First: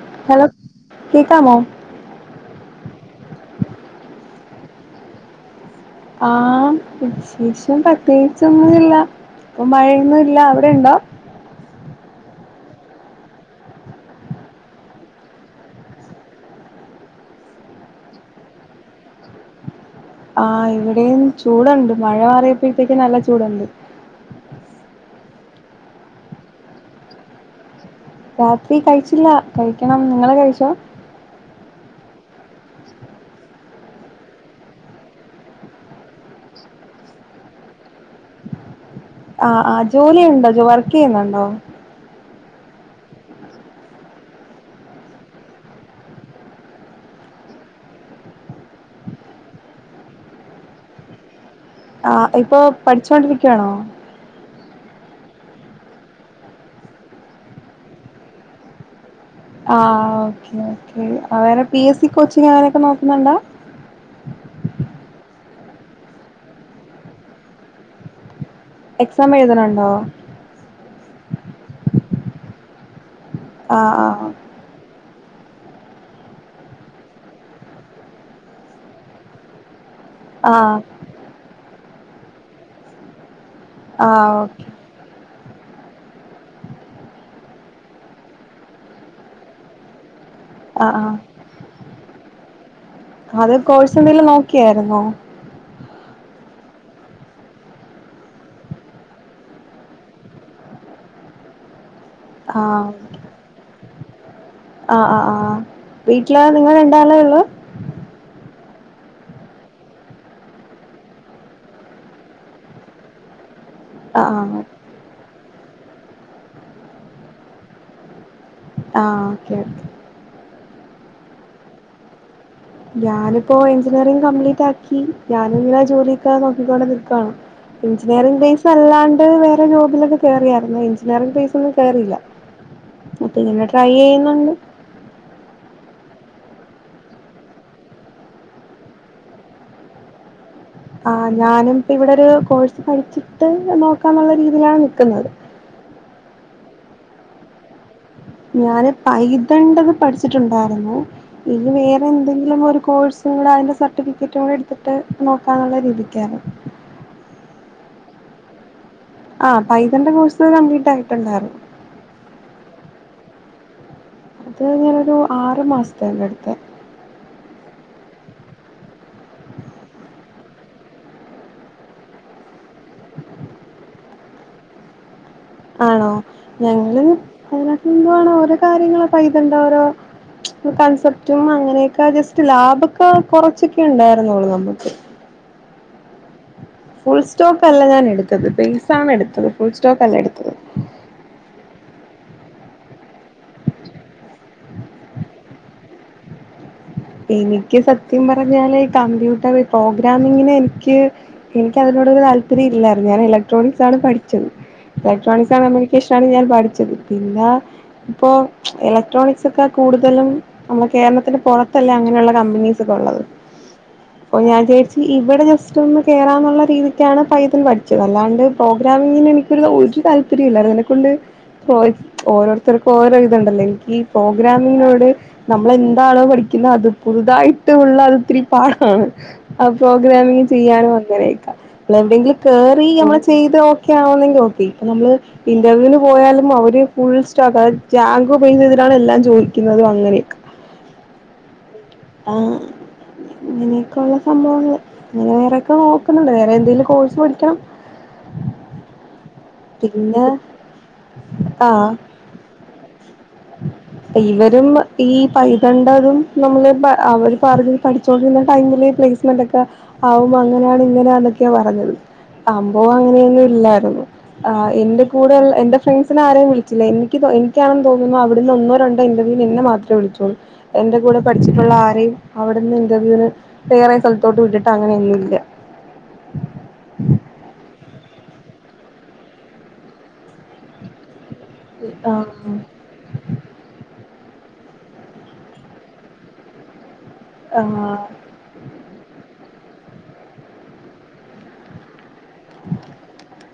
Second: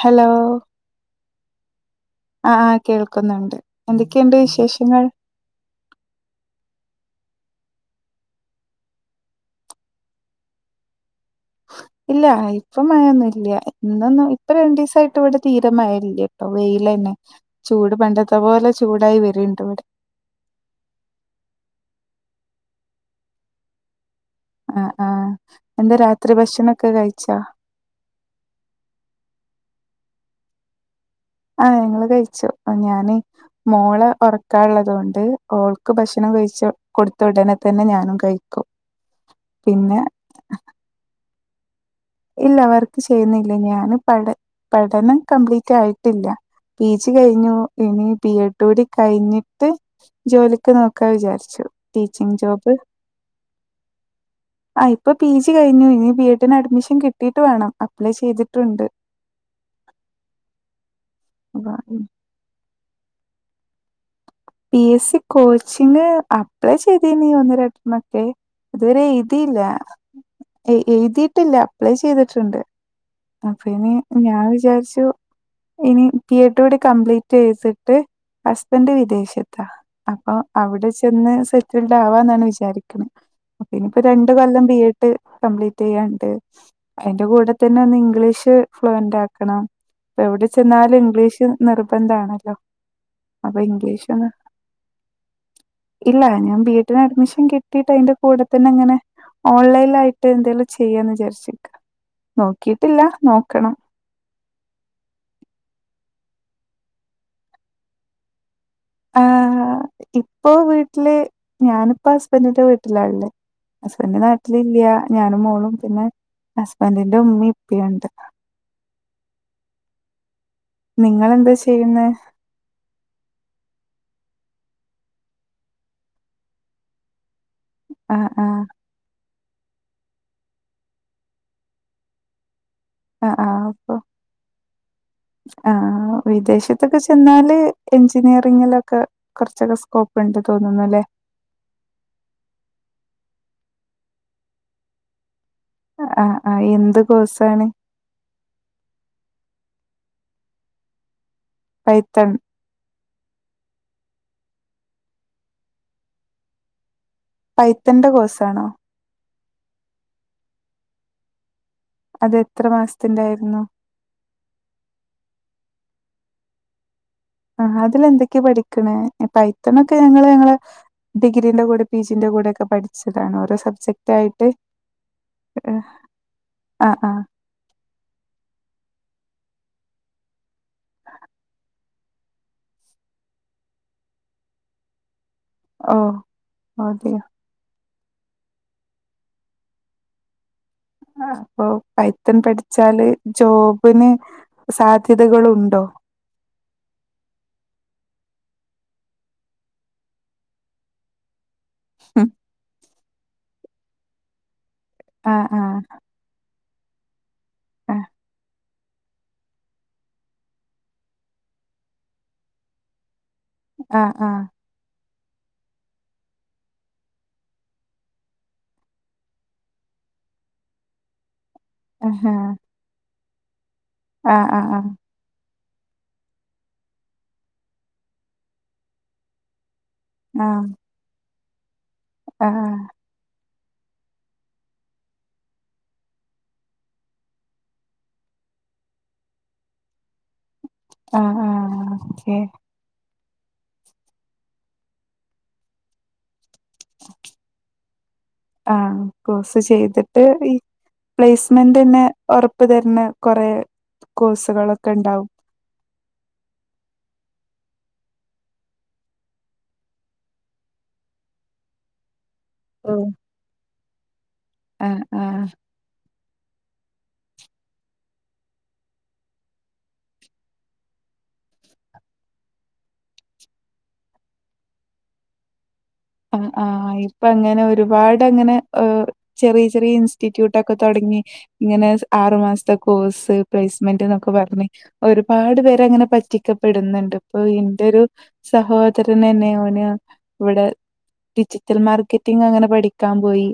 Hello കേക്കാമോ ആഹ് ആഹ് കേൾക്കുന്നുണ്ട്. എന്തൊക്കെണ്ട് വിശേഷങ്ങൾ? ആഹ് വിശേഷം പ്രത്യേകിച്ചൊന്നും ഇല്ല. ഇപ്പം മഴയൊന്നും ഇല്ല. അവിടെ ഇണ്ടോ? ഇല്ല ഇപ്പൊ മഴൊന്നും ഇല്ല. ഇന്നൊന്നും ഇപ്പൊ രണ്ടീസായിട്ട് ഇവിടെ തീരെ മഴ ഇല്ല്യട്ടോ. വെയിലെന്നെ ചൂട് പണ്ടത്തെ പോലെ ചൂടായി വര്ണ്ട് ഇവടെ ആഹ് ഇവിടെയും ചൂടണ്ട് മഴ മാറിയപ്പോഴ്ത്തേക്കും നല്ല ചൂടുണ്ട്. ആഹ് ആഹ്. എന്താ രാത്രി ഭക്ഷണം ഒക്കെ കഴിച്ചോ? രാത്രി കഴിച്ചില്ല. കഴിക്കണം. നിങ്ങള് കഴിച്ചോ? ആഹ് ഞങ്ങള് കഴിച്ചു. ഞാന് മോളെ ഒറക്കാള്ളത് കൊണ്ട് ഓൾക്ക് ഭക്ഷണം കഴിച്ചു കൊടുത്ത ഉടനെ തന്നെ ഞാനും കഴിക്കും. ആഹ് ആഹ്. പിന്നെ ജോലി ഉണ്ടോ, വർക്കെയ്യുന്നുണ്ടോ? ഇല്ല വർക്ക് ചെയ്യുന്നില്ല ഞാന് പഠ പഠനം കംപ്ലീറ്റ് ആയിട്ടില്ല. പി ജി കഴിഞ്ഞു ഇനി ബി എഡൂ ടി കഴിഞ്ഞിട്ട് ജോലിക്ക് നോക്കാ വിചാരിച്ചു ആഹ് ഇപ്പൊ പഠിച്ചോണ്ടിരിക്കുവാണോ? ആഹ് ഇപ്പൊ പി ജി കഴിഞ്ഞു ഇനി ബി എഡിന് അഡ്മിഷൻ കിട്ടിട്ട് വാണം. അപ്ലൈ ചെയ്തിട്ടുണ്ട്. ആഹ് ഓക്കേ ഓക്കേ. വേറെ പി എസ് സി കോച്ചിങ് അങ്ങനെയൊക്കെ നോക്കുന്നുണ്ടോ? P S C coaching apply ചെയ്തീനീ ഒന്ന് രണ്ടർണൊക്കെ ഇതുവരെ എക്സാം എയ്തീല്ല എഴുതണുണ്ടോ എയ് എയ്തിട്ടില്ല അപ്ലൈ ചെയ്തിട്ടുണ്ട് അപ്പ ഇനി ആഹ് ഞാൻ വിചാരിച്ചു ഇനി ബി എഡൂടി കംപ്ലീറ്റെയ്തിട്ട് ഹസ്ബന്റ് വിദേശ ത്താ. അപ്പം ആഹ് ആഹ് അവിടെ ചെന്ന് സെറ്റിൽടാവാന്നാണ് വിചാരിക്ണ്. അപ്പം ഇനിപ്പം രണ്ട് ആഹ് ഓക്കെ കൊല്ലം ബി എഡ് കംപ്ലീറ്റെയ്യാണ്ട്. അയ്ന്റെ കൂടെ തന്നെ ഒന്ന് ഇംഗ്ലീഷ് ഫ്ലുവന്റ് ആക്കണം. പ്പ എവിടിം ചെന്നാലും ആഹ് ആഹ് ഇംഗ്ലീഷ് നിർബന്ധാണല്ലോ അത് അപ്പൊ ഇംഗ്ലീഷ് കോഴ്സെന്തെങ്കിലും ഒന്ന് നോക്കി ആയിരുന്നോ? ഇല്ല ഞാൻ ബി എഡിന് അഡ്മിഷൻ കിട്ടിട്ട് അയ്ന്റെ കൂടെ തന്നെങ്ങനെ ഓൺലൈലായിട്ട് എന്തെലും ചെയ്യാന്ന് വിചാര്ച്ച്ക്കാ ആഹ് നോക്കിട്ടില്ല നോക്കണം ആഹ് ആഹ് ആഹ് വീട്ടില് നിങ്ങള് രണ്ടാളെ ഒള്ളൂ ആഹ് ഇപ്പൊ വീട്ടില് ഞാനിപ്പോ ഹസ്ബന്റിന്റെ വീട്ടിലാ ഇള്ളെ ഹസ്ബന്റ് ആഹ് ആഹ് നാട്ടിലില്ല, ഞാനും, മോളും, പിന്നെ ഹസ്ബന്റിന്റെ ഉമ്മീം, ഉപ്പിണ്ട് ആഹ് ഓക്കെ ഓക്കെ നിങ്ങളെന്താ ചെയ്യുന്നെ? ഞാനിപ്പോ എഞ്ചിനീയറിംങ് കംപ്ലീറ്റ് ആക്കി ഞാനിങ്ങനെ ജോലിക് നോക്കിക്കൊണ്ട് നിക്കാണ് ആഹ് എഞ്ചിനീയറിംഗ് ആഹ് പീസ് അല്ലാണ്ട് വേറെ ജോബിലൊക്കെ കേറിയായിരുന്നു എഞ്ചിനീയറിംഗ് പീസ് ഒന്നും കേറിയില്ല ആഹ് അപ്പൊ ആഹ് ഇങ്ങനെ ട്രൈ അപ്പൊ ചെയ്യുന്നുണ്ട് അഹ് ആഹ് വിദേശത്തൊക്കെ ചെന്നാല് എഞ്ചിനീയറിങ്ങിലൊക്കെ കൊർച്ചൊക്കെ സ്കോപ്പ്ണ്ട് തോന്ന് ണ്ലെ ആഹ് ഞാനും പ്പ ഇവിടെ ഒരു കോഴ്സ് പഠിച്ചിട്ട് നോക്കാന്നുള്ള രീതിയിലാണ് നിക്കുന്നത് ആഹ് ആഹ് ആഹ് എന്ത് കോഴ്സാണ്? ഞാന് പൈതണ്ടത് പഠിച്ചിട്ടുണ്ടായിരുന്നു ഇനി പൈത്തൺ വേറെന്തെങ്കിലും ഒരു കോഴ്സ് [unintelligible] അതിൻ്റെ സർട്ടിഫിക്കറ്റും കൂടെ എടുത്തിട്ട് നോക്കാന്നുള്ള രീതിക്കായിരു പൈത്തിന്റെ കോഴ്സാണ് ആഹ് പൈതന്റെ കോഴ്സ് കംപ്ലീറ്റ് ആയിട്ടുണ്ടായിരുന്നു അത് എത്ര മാസത്തിന്റെ ആയിരുന്നു അത് ഇങ്ങനൊരു ആറ് മാസത്തിൻ്റെ അട്ത്ത് ആഹ് അതിലെന്തൊക്കെ പഠിക്ണേ പൈത്ണൊക്കെ ഞങ്ങള് ഞങ്ങള് ഡിഗ്രിന്റെ കൂടെ, പിജിന്റെ കൂടെ, ഒക്കെ പഠിച്ചതാണ് ഓരോ സബ്ജക്റ്റ് ആയിട്ട് ഏഹ് ആണോ ആഹ് ഞങ്ങള് ആഹ് അതിനൊക്കെ എന്തുവാണോ ഓരോ കാര്യങ്ങള് പയ്തണ്ട് ഓരോ കൺസെപ്റ്റും അങ്ങനെക്കെ ജസ്റ്റ് ലാഭക്കെ കൊറച്ചൊക്കെ ഉണ്ടായിരുന്നുള്ളു നമ്മക്ക് ഓഹ് ഫുൾ അതെയോ സ്റ്റോക്ക് അല്ല ഞാൻ എട്ത്തത് ബൈസാണ് എട്ത്തത് ഫുൾ സ്റ്റോക്ക് അല്ല എട്ത്തത് അപ്പൊ പൈത്തൻ പഠിച്ചാല് ജോബ്ന് സാധ്യതകളുണ്ടോ? എനിക്ക് സത്യം പറഞ്ഞാല് കമ്പ്യൂട്ടർ പ്രോഗ്രാമിങ്ങിന് എനിക്ക് എനിക്ക് അതിനോടൊരു താല്പര്യം ഇല്ലായിരുന്നു ഞാൻ ഇലക്ട്രോണിക്സാണ് പഠിച്ചത് ആഹ് ഇലക്ട്രോണിക്സാണ് ആഹ് നമ്മള് ഷാണ് ഞാൻ പഠിച്ചത് പിന്നാ ആഹ് പ്പൊ ഇലക്ട്രോണിക്സ് ഒക്കെ കൂടുതലും നമ്മളെ കേരളത്തിന്റെ പോറത്തല്ലേ അങ്ങനെള്ളെ കമ്പനീസ് ഒക്കെ ഉള്ളത് ആഹ് ആഹ് [unintelligible] ഇവിടെ ജസ്റ്റ് ഒന്ന് കയറാന്നുള്ള രീതിക്കാണ് പയ്ത്തൽ പഠിച്ചത് അല്ലാണ്ട് പ്രോഗ്രാമിങ്ങിന് എനിക്കൊരു ഒരു താൽ പര്യ ഇല്ലായിരുന്നു അയ്നെക്കൊണ്ട് ഓര് ആഹ് ഓരോര്ത്തർക്കും ഓരോ ഇതുണ്ടല്ലോ എനിക്ക് ഈ ആഹ് ആഹ് ആഹ് പ്രോഗ്രാമിങ്ങിനോട് നമ്മളെന്താണോ പഠി ക്ക്ന്ന അത് പുതുതായിട്ട് ഉള്ളത്തിരി പാടാണ് ആഹ് പ്രോഗ്രാമിങ് ആഹ് ചെയ്യാനും അങ്ങനെയെക്കെ പ്ലെബിങ്ങില് ആഹ് കേറി നമ്മള് ചെയ്തൊ ക്കെ ആവുന്നെങ്കി ഓക്കെ നമ്മള് ഇന്റർവ്യൂന് പോയാലും അവര് ഫുൾ സ്റ്റകാരിച്ച ജാങ്കു പൈസെയ്തിട്ടാണ് എല്ലാം ചോയ്ക്കുന്നത് അങ്ങനെക്കെ ആഹ് ആഹ് ഓക്കെ ആഹ് ഇങ്ങനെയൊക്കെ ഉള്ള സംഭവങ്ങള് ഇങ്ങനെ വേറെക്കെ നോക്കുന്നുണ്ട് വേറെ എന്തെലും കോഴ്സ് പഠിക്കണം ആഹ് കോഴ്സ് പിന്നെ ചെയ്തിട്ട് ഈ ആഹ് പ്ലേസ്മെന്റെന്നെ ഉർപ്പ് തര്നെ കൊറെ കോഴ്സുകളൊക്കെണ്ടാവും രണ്ടതും നമ്മൾ പ അവര് പർഞ്ഞ പഠിചൊണ്ടിര്ന്ന ടൈമില് പ്ലേസ്മെന്റോക്കെ ആവുബോ അങ്ങനെണ് ഇങ്ങനെന്നക്കെ പർഞ്ഞത് അഭവം ഓഹ് അങ്ങനെന്നും ഇല്ലായ്ര്ന്നു ആഹ് എന്റെ കൂടെള്ളെ എന്റെ ഫ്രണ്ട്സിന് ആരേം വിളിച്ചില്ല എനിക്ക്തൊ എനിക്കാണെന്ന് തോന്നുന്നു അവിടുന്ന് ഒന്നോ രണ്ടോ ഇന്റർവ്യൂന് എന്നെ മാത്രേ വിളിച്ചോള്ളു എന്റെ കൂടെ പഠിച്ചിട്ടുള്ള ആരെയിം അവിടുന്ന് ഇന്റർവ്യൂന് വേറെ സ്ഥലത്തോട്ട് വിട്ടിട്ട് അങ്ങനെന്നും ഇല്ല ഉം ആഹ് ഇപ്പൊ അങ്ങനെ ഒരുപാടങ്ങനെ ഏഹ് ചെറിയ ചെറിയ ഇൻസ്റ്റിറ്റ്യൂട്ടൊ- ക്കെ തൊടങ്ങി, ഇങ്ങനെ ആഹ് ആറുമാസത്തെ കോഴ്സ്, പ്ലേസ്മെന്റ് ന്നൊക്കെ പറഞ്ഞ് ഒരുപാട് പേരങ്ങനെ പറ്റിക്കപ്പെട്ന്ന്ണ്ട്. അപ്പൊ ആഹ് ഇന്റൊരു സഹോദരനന്നെ ഓന് ഇവടെ ഡിജിറ്റൽ മാർക്കറ്റിംഗങ്ങനെ പഠിക്കാൻ പോയി.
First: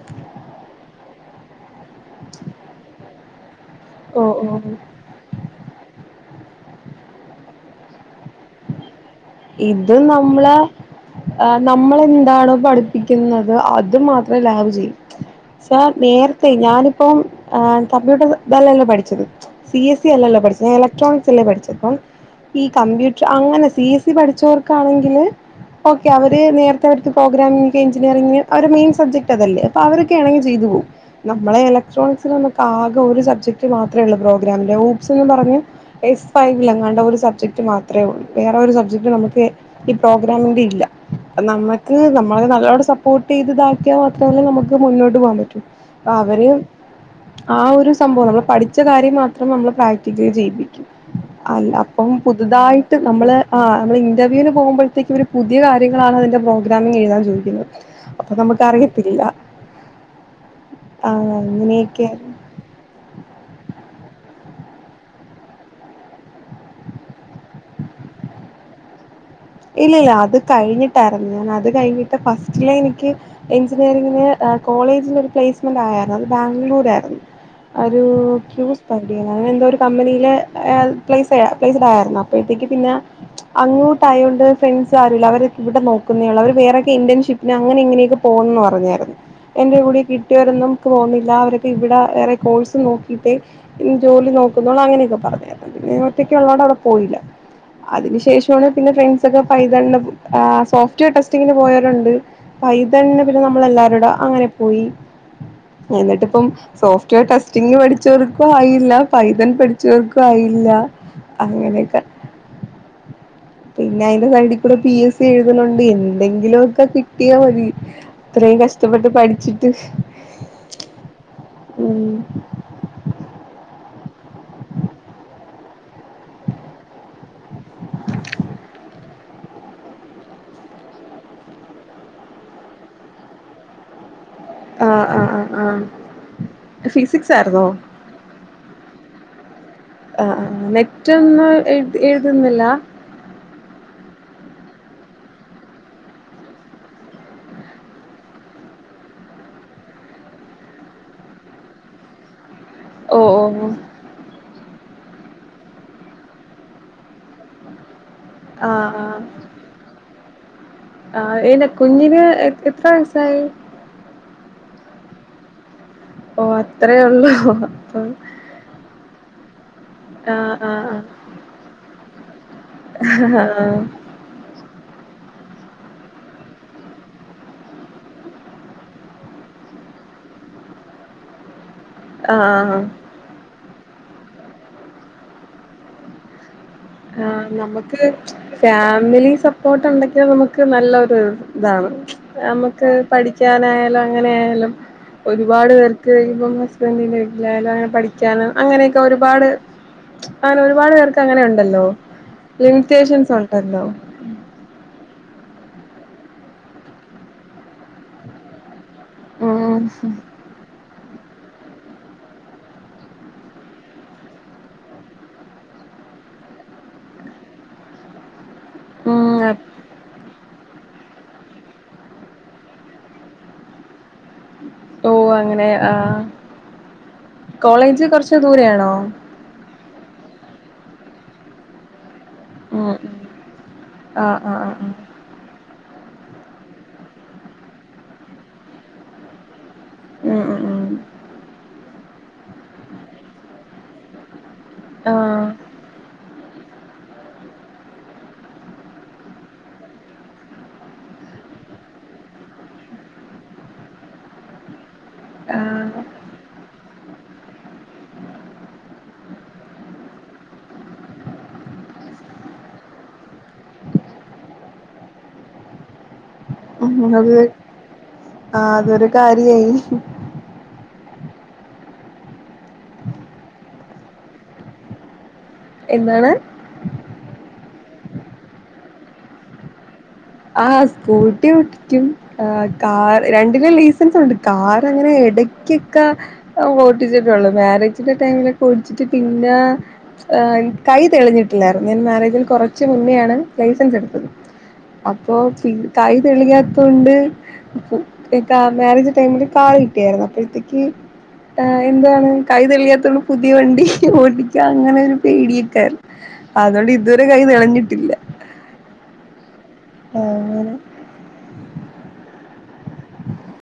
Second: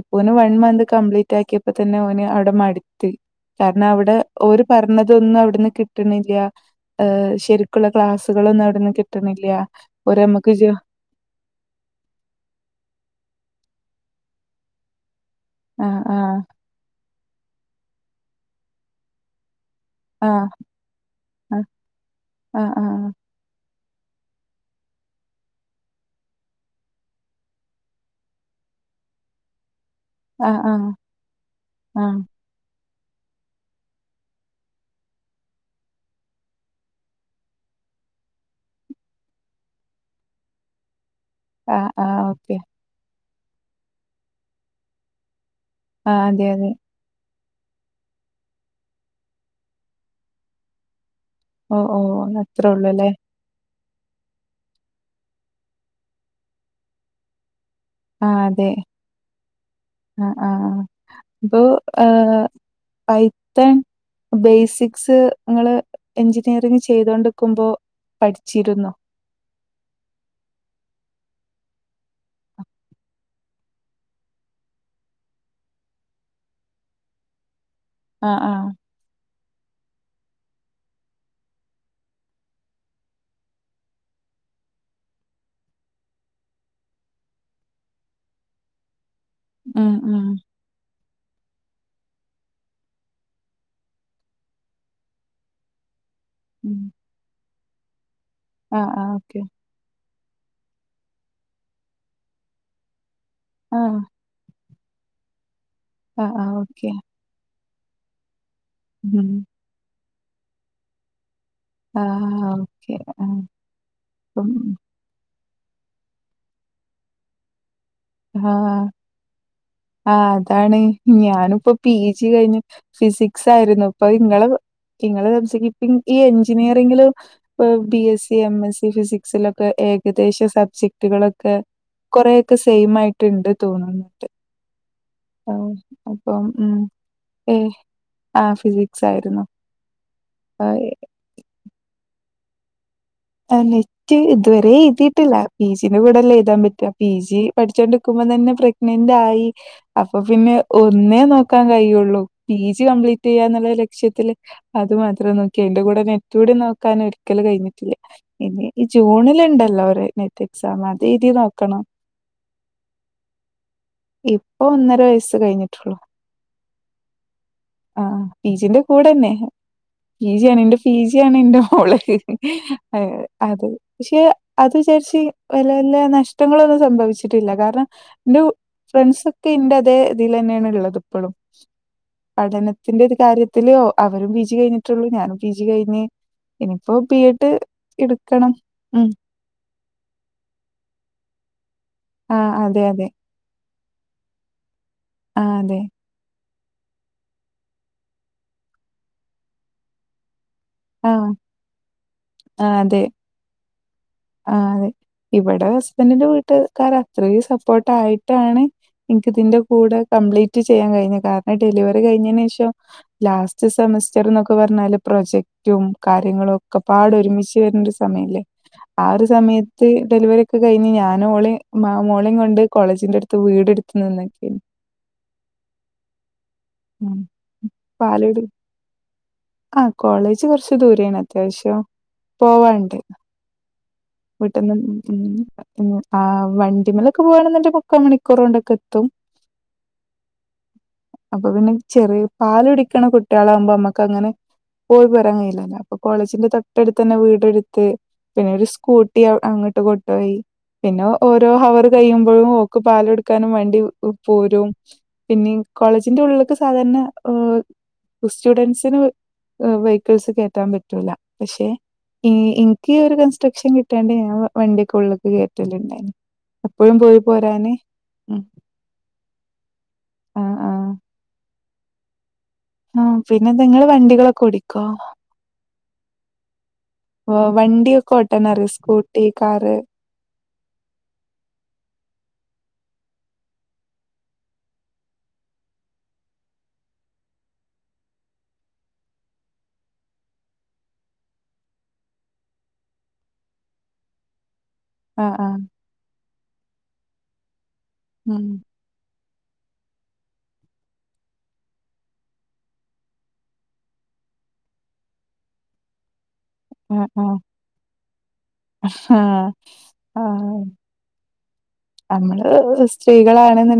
ഇപ്പോന് വൺ മന്ത് കംപ്ലീറ്റാക്കിയപ്പതന്നെ ഓന് അവ്ടെ മട്ത്ത്. കാരണവടെ ഓ ഓ ഓര് പർഞ തൊന്നും അവിട്ന്ന് കിട്ട്ണില്യ, ഏഹ് ശരിക്കുള്ള ക്ലാസ്സുകളൊന്നും അവിട്ന്ന്കി ട്ട്ണില്ല്യാ. ഒരമ്മക്ക് ജൊ ആ നമ്മളെന്താണോ പഠിപ്പിക്കുന്നത് അത് മാത്രേ ലാബ് ചെയ്യും സാർ ആഹ് ആഹ് നേരത്തെ ഞാനിപ്പം ഏഹ് കമ്പ്യൂട്ടർ തല്ലല്ലോ പഠിച്ചത്. സി എസ് സി അല്ലല്ലോ ആഹ് പഠിച്ചത്. ഞാൻ എലക്ട്രോണിക്സല്ലേ പഠിച്ചെ, അപ്പം ഈ ആഹ് ആഹ് കമ്പ്യൂട്ടർ അങ്ങനെ സി [unintelligible] പഠിച്ചോർക്കാണെങ്കില് ഓക്കെ അവര് നേർത്തെ [unintelligible] പ്രോഗ്രാമിങ്, എഞ്ചിനീയറിംങ് അവരെ മെയിൻ സബ്ജക്ട് അതല്ലേ. പ്പ അവരൊക്കെയാണെങ്കി, ആഹ് ചെയ്തു പോവും. ആഹ് നമ്മളെ ആഹ് ആഹ് ഇലക്ട്രോണിക്സിലൊന്നും ക്കാകെ ഒരു സബ്ജക്റ്റ് മാത്രെ ഒള്ളു പ്രോഗ്രമിൻ്റെ ഊബ്സ്ന്ന് പറഞ്ഞ് എസ് ഫൈവിലെങ്ങാണ്ടോ ഒരു സബ്ജക്ട് മാത്രേ ഉള്ളു. വേറൊരു സബ് [unintelligible] ഈ പ്രോഗ്രാമിന്റെ ഇല്ല. ആഹ് നമ്മക്ക് ആഹ് നമ്മള് ഓക്കെ നല്ലോണ സ വോട്ടെയ്ത് താക്കിയാ മാത്രല്ലെ നമ്മക്ക് മുന്നോട്ട് പോവാൻ പറ്റൂ. അ ആഹ് അതെ അവര് അതെ ആ ഒരു സംഭവം, നമ്മള് പഠിച്ച കാര്യം മാത്രം നമ്മള് പ്രാക്ടിക്കലി ചെയ്യിപ്പി അല്ല ഓ ഓ അപ്പം അത്രേ ഉള്ളൂ പുതുതായിട്ട് അല്ലേ നമ്മള് ആഹ് നമ്മള് ഇന്റർവ്യൂന് പോവുമ്പഴത്തേക്കും ഇവര് പുതിയ കാര്യങ്ങളാണ് അതിന്റെ പ്രോഗ്രാമിന് എഴുതാൻ ചോയ്ക്ക്ന്നത്. ആഹ് അതെ, അ ആഹ് ആ ഇപ്പോ അങ്ങനെയൊക്കെയായിരുന്നു ഏഹ് പൈത്തൺ ബേസിക്സ് ങ്ങള് എഞ്ചിനീയറിങ് ചെയ്തോണ്ട്ക്ക് മ്പോ പഠിച്ചിരുന്നോ? ഇല്ലല്ല, അത് കഴിഞ്ഞിട്ടാര്ന്നു. ഞാനത് കഴിഞ്ഞിട്ട് ഫസ്റ്റിലേ എനിക്ക് എഞ്ചിനീയറിങ്ങിന് ഏ കോളേജിൽ ഒരു പ്ലേസ്മെന്റ് ആയാര്ന്നു. അത് ബാംഗ്ലൂരാ യിര്ന്നു. അരൂ ആഹ് ആഹ് [unintelligible] കണ്ടീനു. അങ്ങനെ എന്തോ ഒരു കമ്പനിയിലെ എ പ്ലേസായ പ്ലെയ്സിടായാരുന്നു. അപ്പഴത്തേക്ക് പിന്നെ അങ്ങോട്ടായോണ്ട് ഫ്രണ്ട്സ് ആരൂല്ല. അവര് ഇവിടെ നോക്കുന്നേ ഉള്ളൂ. അവരാ വേറൊക്കെ ഇന്റേൺഷിപ്പിന് അങ്ങനെ ഇങ്ങനെയൊക്കെ പോവുംന്ന് പറഞ്ഞായിരുന്നു. എന്റെ ഉം കൂടി ഉം കിട്ട്യോരൊന്നും പോവ്ന്നില്ലാ, അവരൊക്കെ ഇവിട വേറെ കോഴ്സ് നോക്കിയിട്ടെ ഇനി ജോലിനൊക്കുന്നൊള്ളു അങ്ങനെയൊക്കെ പറഞ്ഞാര്ന്നു. പിന്നെ ഒറ്റക്ക് ള്ളോണ്ട് അവിടെ ഉം പോയില്ല. അതിന് ശേഷവാണ് പിന്നെ ആഹ് ആഹ് ഫ്രണ്ട്സൊക്കെ ഓക്കെ പൈതൽനെ ആഹ് സോഫ്റ്റ് വെയർ ടെസ്റ്റിങ്ങിന് പോയവരുണ്ട്. പൈതൽനെ പിന്നെ ആഹ് നമ്മളെല്ലാരൂടെ അങ്ങനെ പോയി. ആഹ് എന്നിട്ട്പ്പം ആഹ് ഓക്കെ സോഫ്റ്റ്‌വെയർ ടെസ്റ്റിംഗിന് പഠിച്ചവർക്കു ആയീ ല്ലാ. ഉം പൈതൻ പഠിച്ചവർക്കും ആയില്ലാ. അങ്ങനെയൊക്കെ ആഹ് ഓക്കെ ആഹ് പിന്നെ അയ്ൻ്റെ അപ്പം സൈഡിക്കുടെ പി എസ് സി എഴുതുന്നുണ്ട്. എന്തെങ്കിലൊക്കെ കിട്ടിയാ മതി. ഹാ ഇത്രയും കഷ്ടപ്പെട്ട് പഠിച്ചിട്ട് ആഹ് അതാണ്, ഞാനുപ്പോ പീ ഉം ജി കഴിഞ്ഞ് ഫിസിക്സായിരുന്നു. ഇപ്പൊ ഇങ്ങള്, ഇങ്ങള് [unintelligible] ഈ എഞ്ചിനീയറിങ്ങില് ഇപ്പം B S C, M S C, ഫിസിക്സിലൊക്കെ ഏകദേശ സബ്ജക്ടുകളൊക്കെ കൊറേക്കെ സെയ്മായിട്ട് ഇണ്ട് തോന്നുന്നുണ്ട്. ആഹ് അപ്പം ഉം ഫിസിക്സ് ആയിരുന്നോ ഏഹ് ആഹ് ഫിലിക്സായിര്ന്നു. ആഹ് ആഹ് ആഹ് ആഹ്. നെറ്റൊന്ന് എഴ്ത് എഴുതുന്നില്ലാ? അ നെ റ്റ് ഇതുവരെ എയ്തീട്ടില്ല. പീ ജിന്റെ കൂടെല്ലേ എഴുതാൻ പറ്റ. പീ ജി പഠിച്ചോണ്ട്ക്കുമ്പം തന്നെ പ്രഗ്ന നെന്റായീ. അപ്പപ്പിന്നെ ഒന്നേ നോക്കാൻ കയ്യൊള്ളൂ. പീ ജി ഓ ഓ കംപ്ലീറ്റെയ്യാന്നുള്ളര് ക്ഷ്യത്തില്, അത് മാത്രം നോക്കി. അയ്ന്റെ കൂടെ നെറ്റൂടി നോക്കാന് ഒരിക്കലും കയ്ഞ്ഞിട്ടില്ല. ഇനി ഈ ആഹ് ആഹ് ജൂണില്ണ്ടല്ലോ ഒരു നീറ്റ് എക്സാം അ ആഹ് അയിന് കുഞ്ഞിന് എത്ര വയസായി ഇപ്പൊ ഒന്നര വയസ്സ് കഴിഞ്ഞ്ട്ടോള്ളൂ ഓ അത്രേ ഉള്ളൂ അപ്പം ആഹ് പിജിന്റെ കൂടെന്നെ ഈ ആഹ് ജേണിന്റെ ആഹ് പിജിയാണ് ഇൻ്റെ മോള് അത് ആഹ് പക്ഷെ അത് വിചാരിച്ച് വല്ല്യ വല്ല്യ നഷ്ടങ്ങളൊന്നും സംഭവിച്ചിട്ടില്ല കാരണം ഇന്റെ ഫ്രണ്ട്സൊക്കെ ഇൻ്റെ അതേ ഇതിലെന്നെ ഇള്ളത് ഇപ്പളും ആഹ് പഠനത്തിന്റെര് ഈ കാര്യത്തില് അവരും പിജി കഴിഞ്ഞിട്ടോള്ളൂ ഞാനും പിജി കഴിഞ്ഞ് ഇനിപ്പോ ആഹ് നമുക്ക് ഫാമിലി സ സപ്പോർട്ട്ണ്ടെങ്കി നമുക്ക് നല്ലൊരു ഇതാണ് ആ അതെ നമക്ക് അതെ പഠി ക്കാനായാലും അങ്ങനായാലും ആ ഒരുപാട് അതെ പേർ ഭൂരിഭാഗം ഹസ്ബന്റിന് [unintelligible] പഠിക്കാനും അങ്ങനെയൊക്കെ ഒരുപാട് [unintelligible] ഒരുപാട് ആ പേർക്ക് അങ്ങനെണ്ടല്ലോ ലിമിറ്റേഷൻസ് ഉണ്ടല്ലോ ആഹ് അതെ ഇവടെ ഹസ്ബൻഡിന്റെ വീട്ട്ക്കാറ് അത്രേയും സപ്പോർട്ടായിട്ടാണ് ഇൻക്ക് ഇതിന്റെ ഉം കൂടെ കംപ്ലീറ്റ് ചെയ്യാൻ കഴിഞ്ഞ് കാരണം ഡെലിവറി കഴിഞ്ഞേനേഷം ലാസ്റ്റ് സെമസ്റ്റർന്നൊക്കെ പറഞ്ഞാല് പ്രൊജക്റ്റും കാര്യങ്ങളും ഒക്കപാടെ ഒരുമിച്ച് വരണോര് സമയല്ലേ ആ ഒരു ഉം അ- സമയത്ത് ഡെലിവറി ക്കെ കഴിഞ്ഞ് ഞാന് ഓളീം മോളെ കൊണ്ട് കോളേജിന്റെട്ത്ത് വീടെട്ത്ത് നിന്നക്കേനു ഓഹ് അങ്ങനെ ആഹ് ഉം. കോളേജ് കൊറച്ച് ദൂരെ ആണോ ആഹ് കോളേജ് കൊറച്ച് ദൂരെയാണ് അത്യാവശ്യം ഉം പോവാണ്ട് ഉം ആഹ് വീട്ട്ന്ന് ആഹ് ആഹ് ഉം ആ ഹ് വണ്ടിമലൊക്കെ പോവണ്ന്ന്ണ്ടെങ്കി മുക്കാ മണിക്കൂറൊണ്ടൊക്കെ എത്തും ആഹ് ആഹ് അപ്പൊ പിന്നെ ചെറിയ പാല് കുടിക്ക്ണ കുട്ട്യാളാവുമ്പോ നമ്മക്ക് അങ്ങനെ പോയി പോരാൻ ആഹ് കഴിയില്ലല്ലോ അപ്പൊ കോളേജിന്റെ തൊട്ടട്ത്ത് തന്നെ വീട് ഇട്ത്ത് പിന്നെ ഒരു സ്‌ കൂട്ടി അങ്ങട്ട് കൊണ്ടോയി പിന്നെ ഓരോ ഹവർ കഴിയുമ്പോഴും ഓക്ക് പാല് കൊട്ക്കാനു മാണ്ടി പോരും പിന്നെ കോളേജിന്റെ ഉള്ള്ക്ക് സാധാരണ സ്റ്റുഡൻസ്‌ന് വെഹിക്കിൾസ് കേറ്റാൻ പറ്റൂല പക്ഷെ ഇൻക്ക് ഈയൊര് കൺ ൺസ്ട്രക്ഷൻ കിട്ടിയോണ്ട് ഞാൻ വണ്ടിക്കെ ഉള്ള്ക്ക് കേറ്റല്ണ്ടായിനി ഉം അത് ഉം ആഹ് അതൊരു കാര്യായി ആ ആ ആഹ് പിന്നെന്താ ഇങ്ങള് വണ്ടികളൊക്കെ ഓടി ക്കോ എന്താണ് വണ്ടിയൊക്കെ ഓട്ടനറ്യോ സ്കൂട്ടി കാറ് ആഹ് സ്കൂട്ടി ഓട്ട് ക്ക്യും ഏഹ് കാർ രണ്ടിലും ലൈസൻസ് ഉണ്ട് കാറ് അങ്ങനെ എടയ്ക്കൊക്കെ ഓട്ടിച്ചിട്ടോള്ളു മാരേജിന്റെ ടൈമിലൊക്കെ ഓടിച്ചിട്ട് പിന്നെ ഏഹ് കൈ തെളിഞ്ഞിട്ടില്ലാരുന്നു ഞാന് മാരേജിന് കൊറച്ച് മുന്നെയാണ് ലൈസൻസ് ഇട്ത്തത് ആഹ് അപ്പൊ ആഹ് പി കൈ തെളിയാത്തൊണ്ട് ഉം കാ മാരേജ് ടൈമില് കാളി ത്തിയാർന്നു അപ്പഴേത്തേക്ക് എന്താണ് കൈതെളിയാത്തോണ്ട് പുതിയ വണ്ടി ഓടിക്ക അങ്ങനോരു പേടിയൊക്കാര്ന്ന് അതൊണ്ട് ആഹ് ഇതുവരെ ആഹ് കൈ തെളിഞ്ഞിട്ടില്ല. ആഹ് ആഹ് അങ്ങനെ നമ്മള് സ്ത്രീകളാണെന്ന്ണ്ടെ